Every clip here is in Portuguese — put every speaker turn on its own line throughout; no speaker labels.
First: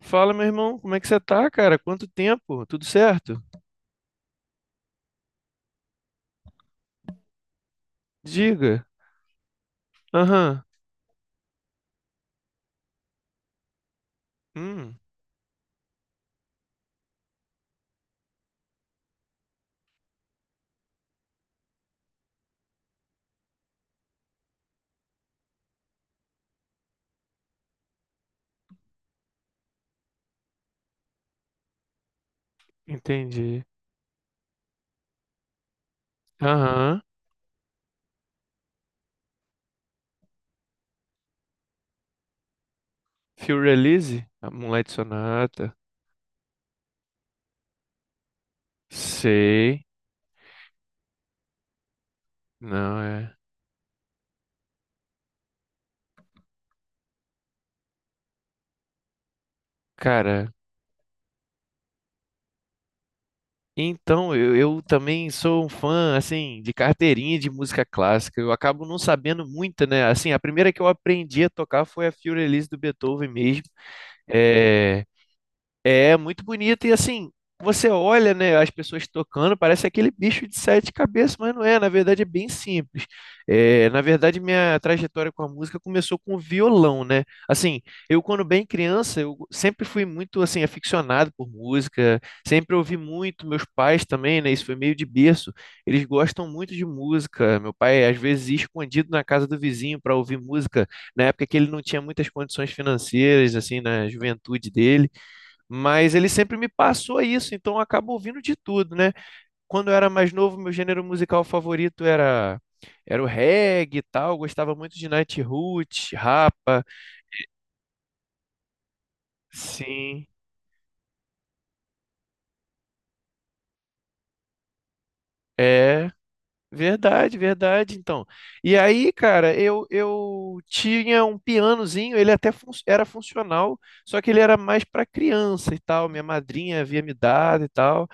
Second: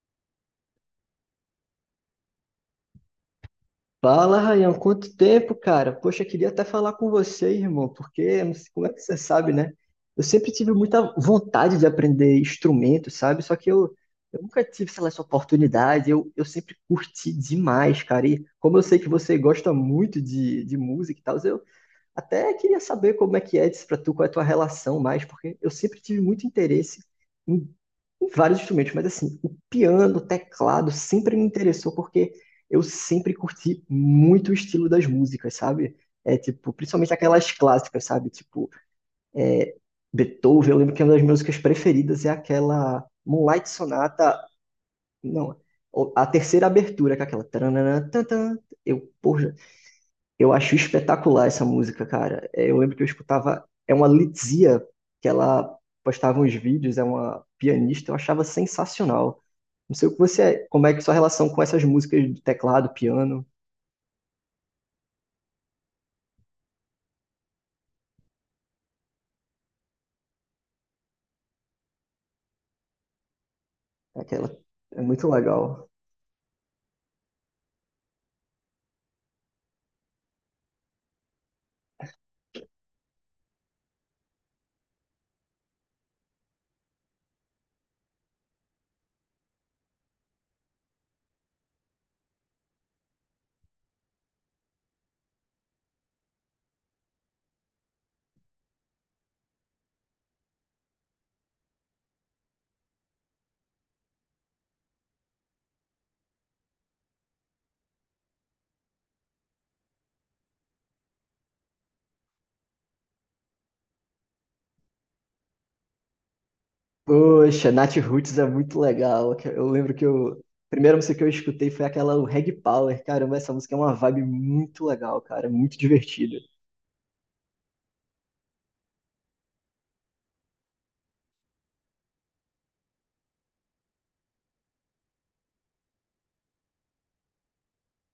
Fala, meu irmão, como é que você tá, cara? Quanto tempo? Tudo certo?
Fala, Rayan, quanto tempo, cara? Poxa, queria até falar com você, irmão, porque não sei
Diga.
como é que você sabe, né? Eu sempre
Aham.
tive muita vontade de aprender instrumento, sabe? Só que eu, nunca tive,
Hum,
sei lá, essa oportunidade. Eu sempre curti demais, cara. E como eu sei que você gosta muito de música e tal, eu até queria saber como é que é isso pra tu, qual é a tua relação mais, porque eu sempre tive muito interesse em, em vários instrumentos, mas assim, o piano, o teclado sempre me interessou porque eu sempre
entendi.
curti muito o estilo das músicas, sabe? É tipo,
Aham.
principalmente aquelas clássicas, sabe? Tipo, Beethoven, eu lembro que uma das minhas músicas preferidas é aquela
Feel
Moonlight
Release?
Sonata,
A Moonlight
não,
Sonata.
a terceira abertura, que é aquela tananã, tantã. Eu, porra,
Sei.
eu acho espetacular essa música, cara. É, eu lembro
Não,
que eu
é.
escutava. É uma Litzia, que ela postava uns vídeos, é uma pianista, eu achava sensacional. Não sei o que você,
Cara,
como é que sua relação com essas músicas de teclado, piano,
então, eu também sou um fã, assim, de carteirinha de música clássica. Eu acabo não sabendo muita, né? Assim, a primeira que eu aprendi a tocar foi a Feel Release do Beethoven mesmo.
aquela. É
É.
muito legal.
É muito bonito e assim, você olha, né, as pessoas tocando, parece aquele bicho de sete cabeças, mas não é, na verdade é bem simples. É, na verdade, minha trajetória com a música começou com o violão, né? Assim, eu quando bem criança, eu sempre fui muito assim aficionado por música, sempre ouvi muito, meus pais também, né, isso foi meio de berço. Eles gostam muito de música. Meu pai às vezes ia escondido na casa do vizinho para ouvir música, na época que ele não tinha muitas condições financeiras assim na juventude dele, mas ele sempre me passou isso, então eu acabo ouvindo de tudo, né? Quando eu era mais novo, meu gênero musical favorito era o reggae e tal, eu gostava muito de Nightroot, Rapa.
Poxa, Nat Roots é muito legal. Eu lembro que
Sim,
eu. A primeira música que eu escutei foi aquela o Reg Power. Caramba, essa música é uma vibe muito legal, cara. Muito
é
divertida.
verdade, verdade, então. E aí, cara, eu tinha um pianozinho, ele até era funcional, só que ele era mais para criança e tal, minha madrinha havia me dado e tal.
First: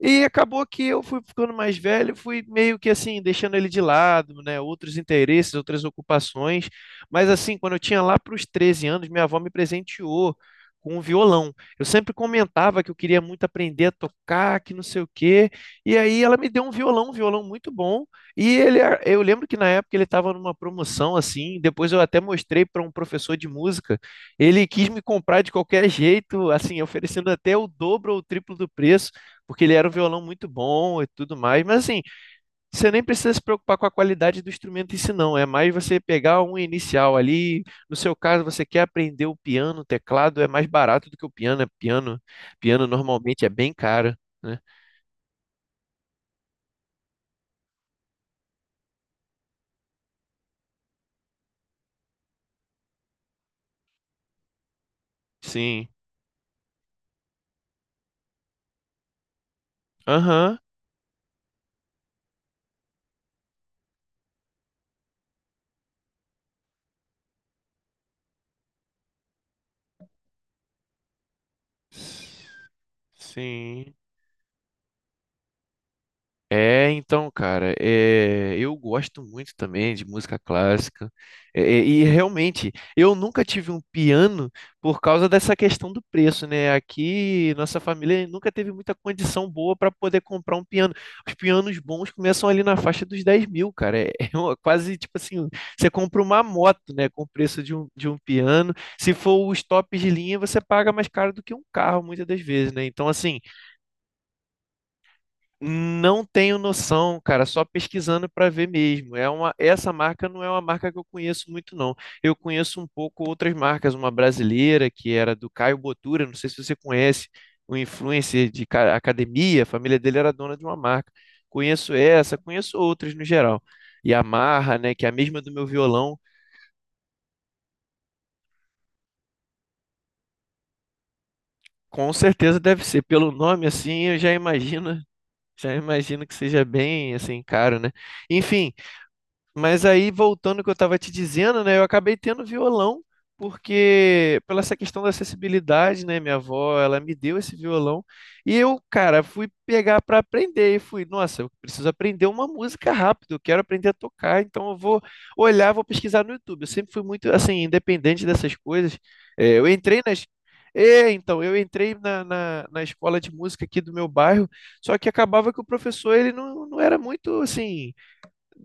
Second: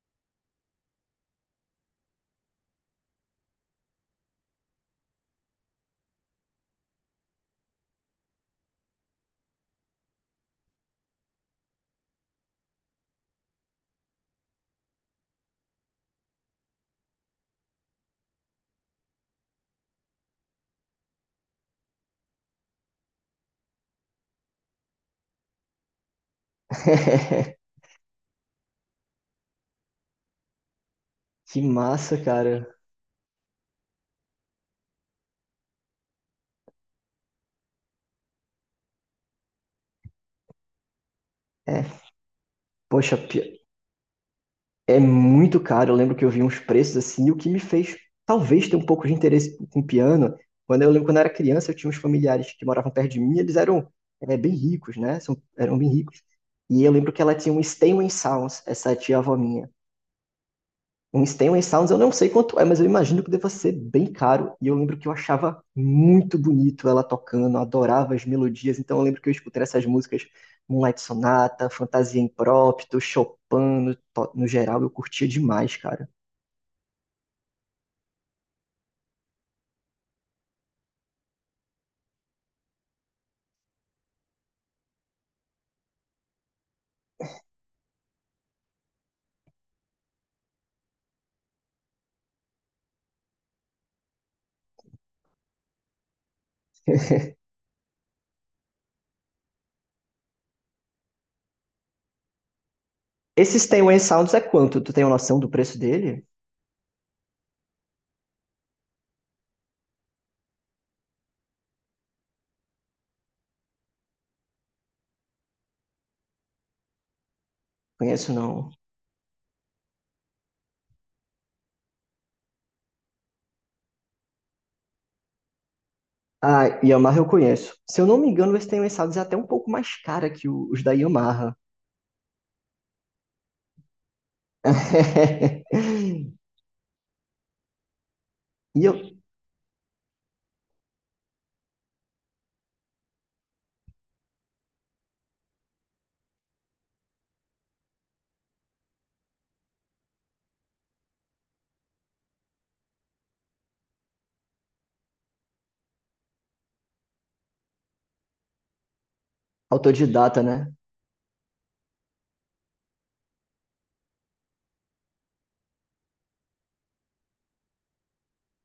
E acabou que eu fui ficando mais velho, fui meio que assim, deixando ele de lado, né? Outros interesses, outras ocupações. Mas assim, quando eu tinha lá para os 13 anos, minha avó me presenteou com um violão. Eu sempre comentava que eu queria muito aprender a tocar, que não sei o quê. E aí ela me deu um violão muito bom. E ele, eu lembro que na época ele estava numa promoção assim. Depois eu até mostrei para um professor de música. Ele quis me comprar de qualquer jeito, assim, oferecendo até o dobro ou o triplo do preço, porque ele era um violão muito bom e tudo
Que
mais. Mas assim,
massa, cara.
você nem precisa se preocupar com a qualidade do instrumento em si, não. É mais você pegar um inicial ali. No seu caso, você quer aprender o piano, o teclado é mais barato do que o piano. É
É,
piano, piano
poxa,
normalmente é
pi-
bem caro, né?
É muito caro. Eu lembro que eu vi uns preços assim, e o que me fez talvez ter um pouco de interesse com piano. Quando eu lembro quando eu era criança, eu tinha uns familiares que moravam perto de mim, eles eram bem ricos, né? Eram
Sim.
bem ricos. E eu lembro que ela tinha um Steinway Sounds, essa tia-avó minha.
Aham.
Um Stanway Sounds eu não sei quanto é, mas eu imagino que deva ser bem caro. E eu lembro que eu achava muito bonito ela tocando, eu adorava as melodias. Então eu lembro que eu escutei essas músicas, Moonlight Sonata, Fantasia Imprópto, Chopin,
Sim.
no geral, eu curtia demais, cara.
É, então, cara, é, eu gosto muito também de música clássica. E realmente, eu nunca tive um piano por causa dessa questão do preço, né? Aqui, nossa família nunca teve muita condição boa para poder comprar um piano. Os pianos bons começam ali na faixa dos 10.000, cara. É, quase tipo assim: você compra uma moto, né, com o preço de um piano. Se for os tops de linha, você paga mais caro do que um carro, muitas das vezes, né? Então, assim.
Esse Stanway Sounds é quanto? Tu tem uma noção do preço dele?
Não tenho noção, cara, só pesquisando para ver mesmo. É uma, essa marca não é uma marca que eu conheço muito, não. Eu conheço um pouco outras marcas, uma brasileira que era do Caio Botura, não sei se você conhece, um
Conheço
influencer de
não.
academia, a família dele era dona de uma marca. Conheço essa, conheço outras no geral. E a Marra, né, que é a mesma do meu violão,
Ah, Yamaha eu conheço. Se eu não me engano, esse Stanway Sounds é até um pouco mais cara que os da Yamaha.
com certeza deve ser. Pelo nome assim, eu já imagino que seja bem assim caro, né? Enfim.
E eu,
Mas aí, voltando ao que eu estava te dizendo, né, eu acabei tendo violão, porque pela essa questão da acessibilidade, né, minha avó, ela me deu esse violão, e eu, cara, fui pegar para aprender, e fui, nossa, eu preciso aprender uma música rápido, eu quero aprender a tocar, então eu vou olhar, vou pesquisar no YouTube. Eu sempre fui muito, assim, independente dessas coisas. É, eu entrei nas...
autodidata, né?
É, então, eu entrei na escola de música aqui do meu bairro, só que acabava que o professor, ele não era muito, assim,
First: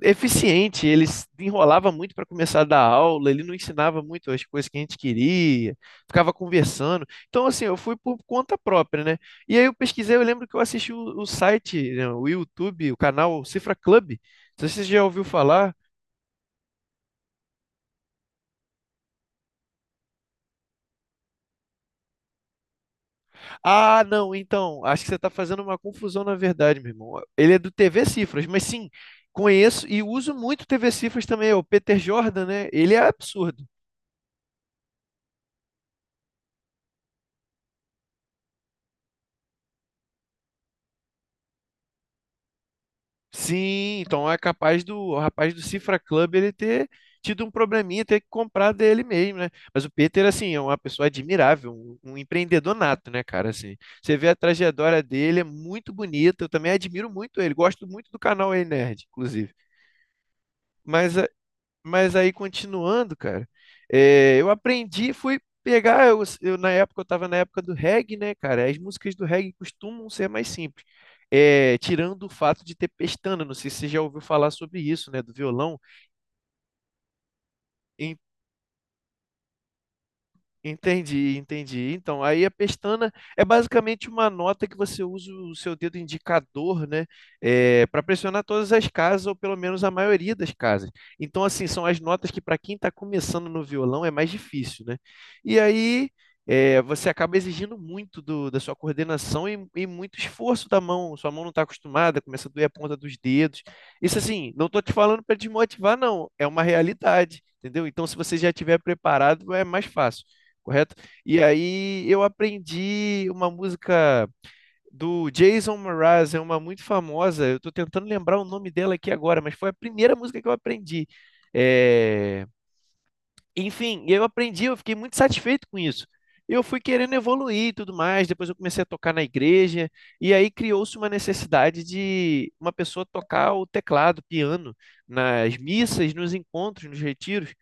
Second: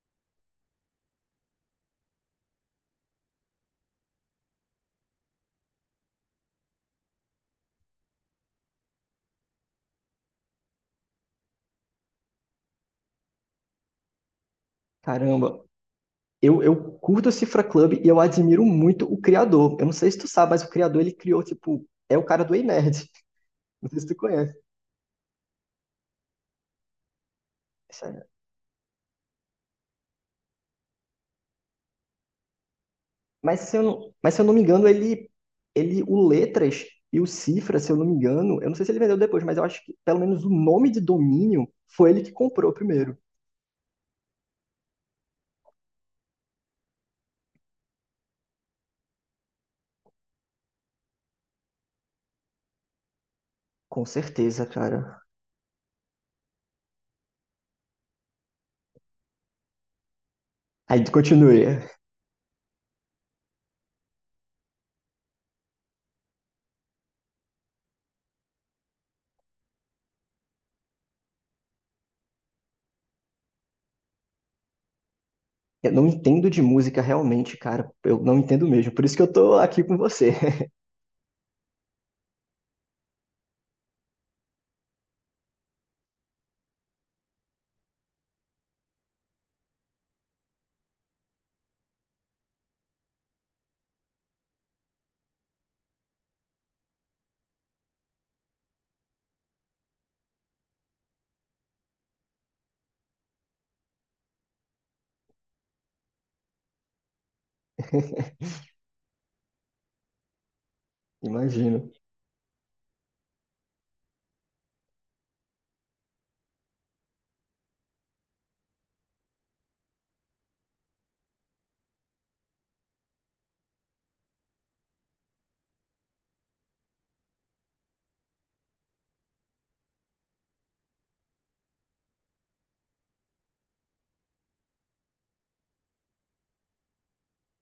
eficiente, ele enrolava muito para começar a dar aula, ele não ensinava muito as coisas que a gente queria, ficava conversando. Então, assim, eu fui por conta própria, né? E aí eu pesquisei, eu lembro que eu assisti o site, né, o YouTube, o canal Cifra Club. Não sei se você já ouviu
Caramba.
falar.
Eu curto o Cifra Club e eu admiro muito o criador. Eu não sei se tu sabe, mas o criador ele criou, tipo, é o cara do Ei Nerd. Não sei
Ah,
se tu
não,
conhece.
então, acho que você está fazendo uma confusão na verdade, meu irmão. Ele é do TV Cifras, mas sim, conheço e uso muito TV Cifras também, o Peter Jordan, né? Ele é
Mas
absurdo.
se eu não, mas se eu não me engano, ele, o Letras e o Cifra, se eu não me engano, eu não sei se ele vendeu depois, mas eu acho que pelo menos o nome de domínio foi ele que comprou primeiro.
Sim, então é capaz do o rapaz do Cifra Club ele ter tido um probleminha, ter que comprar dele mesmo, né? Mas o Peter, assim, é uma pessoa admirável, um empreendedor nato, né, cara? Assim,
Com
você vê a
certeza,
trajetória
cara.
dele, é muito bonita. Eu também admiro muito ele, gosto muito do canal Ei Nerd, inclusive.
Aí
Mas
continue.
mas aí, continuando, cara, é, eu aprendi, fui pegar, eu na época, eu tava na época do reggae, né, cara? As músicas do reggae costumam ser mais simples. É, tirando o fato de ter pestana, não sei se você já ouviu falar sobre isso, né, do violão.
Eu não entendo de música realmente, cara. Eu não entendo mesmo. Por isso que eu tô aqui com você.
Entendi, entendi. Então, aí a pestana é basicamente uma nota que você usa o seu dedo indicador, né, para pressionar todas as casas, ou pelo menos a maioria das casas. Então, assim, são as notas que para quem está começando no violão é mais difícil, né? E aí é, você acaba exigindo muito da sua coordenação e muito esforço da mão. Sua mão não está acostumada, começa a doer a ponta dos dedos. Isso, assim, não estou te falando para desmotivar, não. É uma realidade, entendeu? Então, se você já estiver preparado, é mais fácil, correto? E
Imagino.
aí eu aprendi uma música do Jason Mraz, é uma muito famosa. Eu estou tentando lembrar o nome dela aqui agora, mas foi a primeira música que eu aprendi. É. Enfim, eu aprendi, eu fiquei muito satisfeito com isso. Eu fui querendo evoluir e tudo mais, depois eu comecei a tocar na igreja, e aí criou-se uma necessidade de uma pessoa tocar o teclado, piano, nas missas, nos encontros, nos retiros.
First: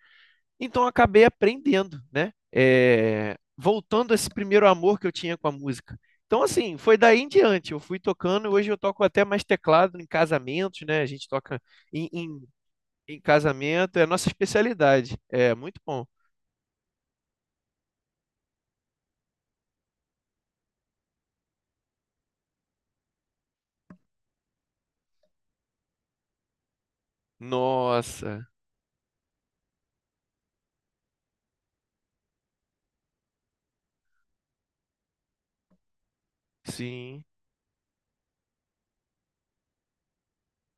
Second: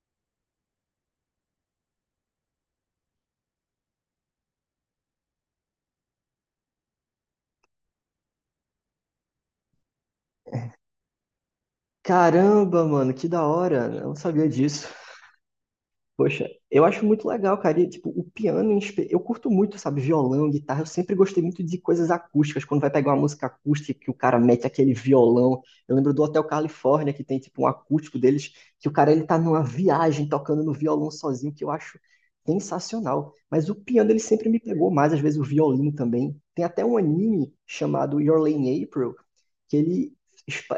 Então acabei aprendendo, né? É, voltando a esse primeiro amor que eu tinha com a música. Então, assim, foi daí em diante. Eu fui tocando, hoje eu toco até mais teclado em casamentos, né? A gente toca em, em,
Caramba, mano,
em
que da hora.
casamento, é a
Eu não
nossa
sabia disso.
especialidade. É muito bom.
Poxa, eu acho muito legal, cara. E, tipo, o piano, eu curto muito, sabe, violão, guitarra. Eu sempre gostei muito de coisas acústicas. Quando vai pegar uma música acústica, que o cara mete aquele violão. Eu lembro do Hotel Califórnia, que tem, tipo, um acústico
Nossa,
deles, que o cara, ele tá numa viagem tocando no violão sozinho, que eu acho sensacional. Mas o piano, ele sempre me pegou mais, às vezes o violino também. Tem até um
sim,
anime chamado Your Lane April, que ele...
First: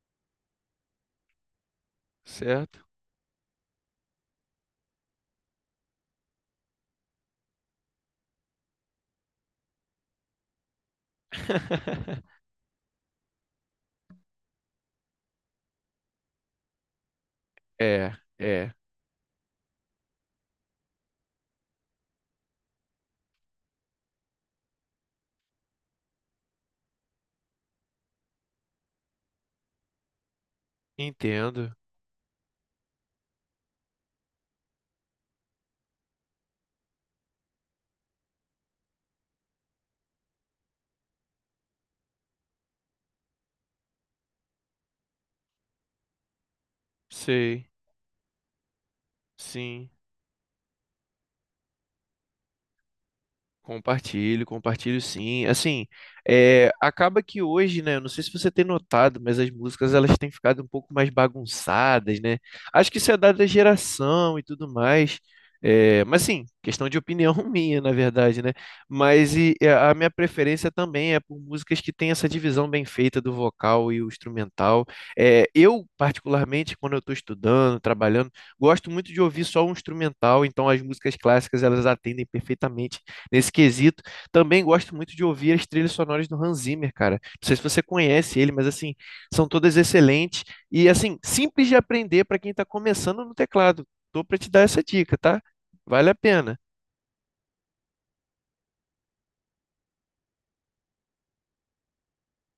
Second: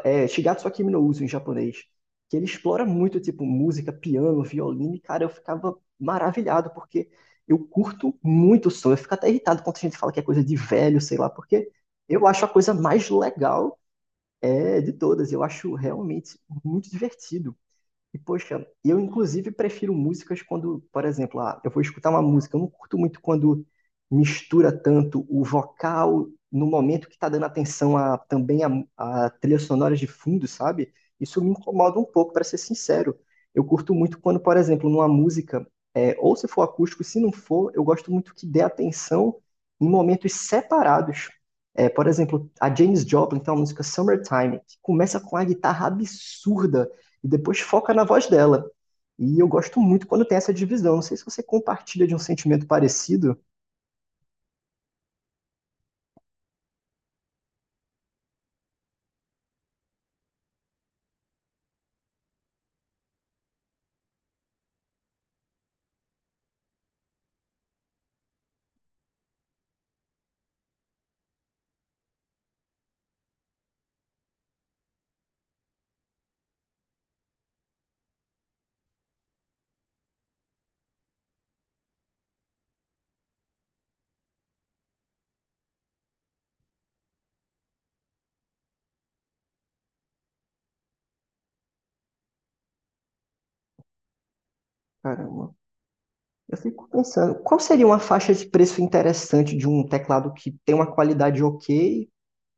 É, Shigatsu wa Kimi no Uso, em japonês, que ele
certo?
explora muito, tipo, música, piano, violino, e, cara, eu ficava maravilhado, porque eu curto muito o som. Eu fico até irritado quando a gente fala que é coisa de velho, sei lá, porque eu acho a coisa mais legal de todas. Eu acho realmente muito divertido.
É,
E, poxa,
é,
eu inclusive prefiro músicas quando, por exemplo, ah, eu vou escutar uma música. Eu não curto muito quando mistura tanto o vocal no momento que está dando atenção também a trilha sonora de fundo, sabe? Isso me
entendo,
incomoda um pouco, para ser sincero. Eu curto muito quando, por exemplo, numa música, ou se for acústico, se não for, eu gosto muito que dê atenção em momentos separados. É, por exemplo, a James Joplin tem uma música Summertime, que começa com a guitarra absurda e depois
sei,
foca na voz dela. E eu gosto
sim.
muito quando tem essa divisão. Não sei se você compartilha de um sentimento parecido.
Compartilho, compartilho sim. Assim, é, acaba que hoje, né, eu não sei se você tem notado, mas as músicas elas têm ficado um pouco mais bagunçadas, né? Acho que isso é dado da geração e tudo mais. É, mas sim, questão de opinião minha, na verdade, né? Mas e a minha preferência também é por músicas que têm essa divisão bem feita do vocal e o instrumental. É, eu, particularmente, quando eu estou estudando, trabalhando, gosto muito de ouvir só o instrumental, então as músicas clássicas elas atendem perfeitamente nesse quesito. Também gosto muito de ouvir as trilhas sonoras do Hans Zimmer, cara. Não sei se você conhece ele, mas assim, são todas excelentes e assim, simples de aprender para quem está começando no teclado. Tô para te dar essa dica, tá?
Caramba,
Vale a
eu
pena.
fico pensando, qual seria uma faixa de preço interessante de um teclado que tem uma qualidade ok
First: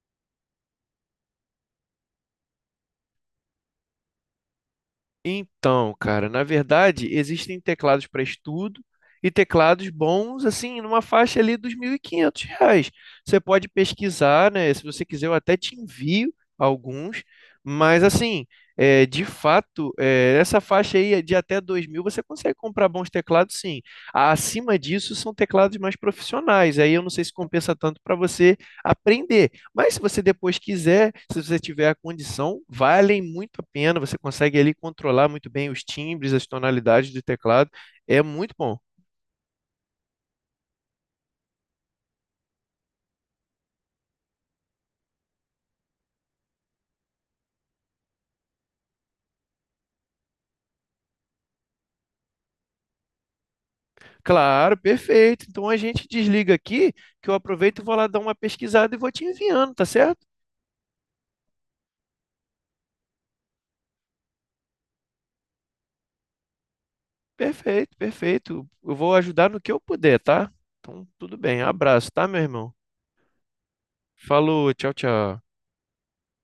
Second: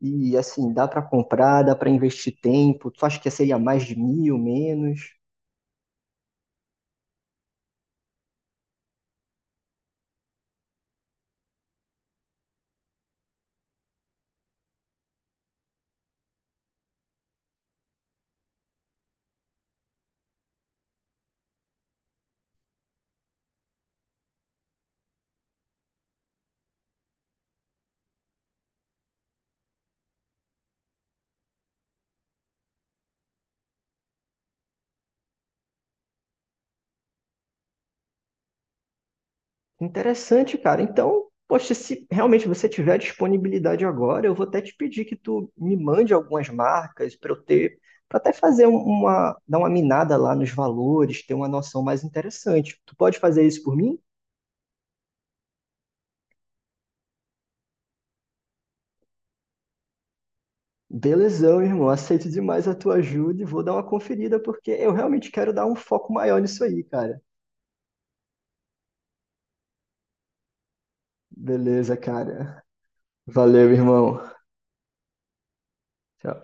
e assim, dá para comprar, dá para investir tempo? Tu acha que seria mais de 1000, menos?
Então, cara, na verdade, existem teclados para estudo e teclados bons, assim, numa faixa ali dos R$ 1.500. Você pode pesquisar, né? Se você quiser, eu até te envio alguns, mas assim, é, de fato, é, essa faixa aí de até 2.000 você consegue comprar bons teclados, sim. Acima disso são teclados mais profissionais. Aí eu não sei se compensa tanto para você aprender. Mas se você depois quiser, se você tiver a condição, valem muito a pena. Você consegue ali controlar muito bem os timbres, as tonalidades do teclado. É muito bom.
Interessante, cara. Então, poxa, se realmente você tiver disponibilidade agora, eu vou até te pedir que tu me mande algumas marcas para eu ter, para até fazer uma, dar uma minada lá nos valores, ter uma noção mais interessante. Tu pode fazer isso por mim?
Claro, perfeito. Então a gente desliga aqui, que eu aproveito e vou lá dar uma pesquisada e vou te enviando, tá certo?
Belezão, irmão. Aceito demais a tua ajuda e vou dar uma conferida porque eu realmente quero dar um foco maior nisso aí, cara.
Perfeito, perfeito. Eu vou ajudar no que eu puder, tá? Então, tudo bem.
Beleza,
Abraço, tá, meu
cara.
irmão?
Valeu, irmão.
Falou, tchau, tchau.
Tchau.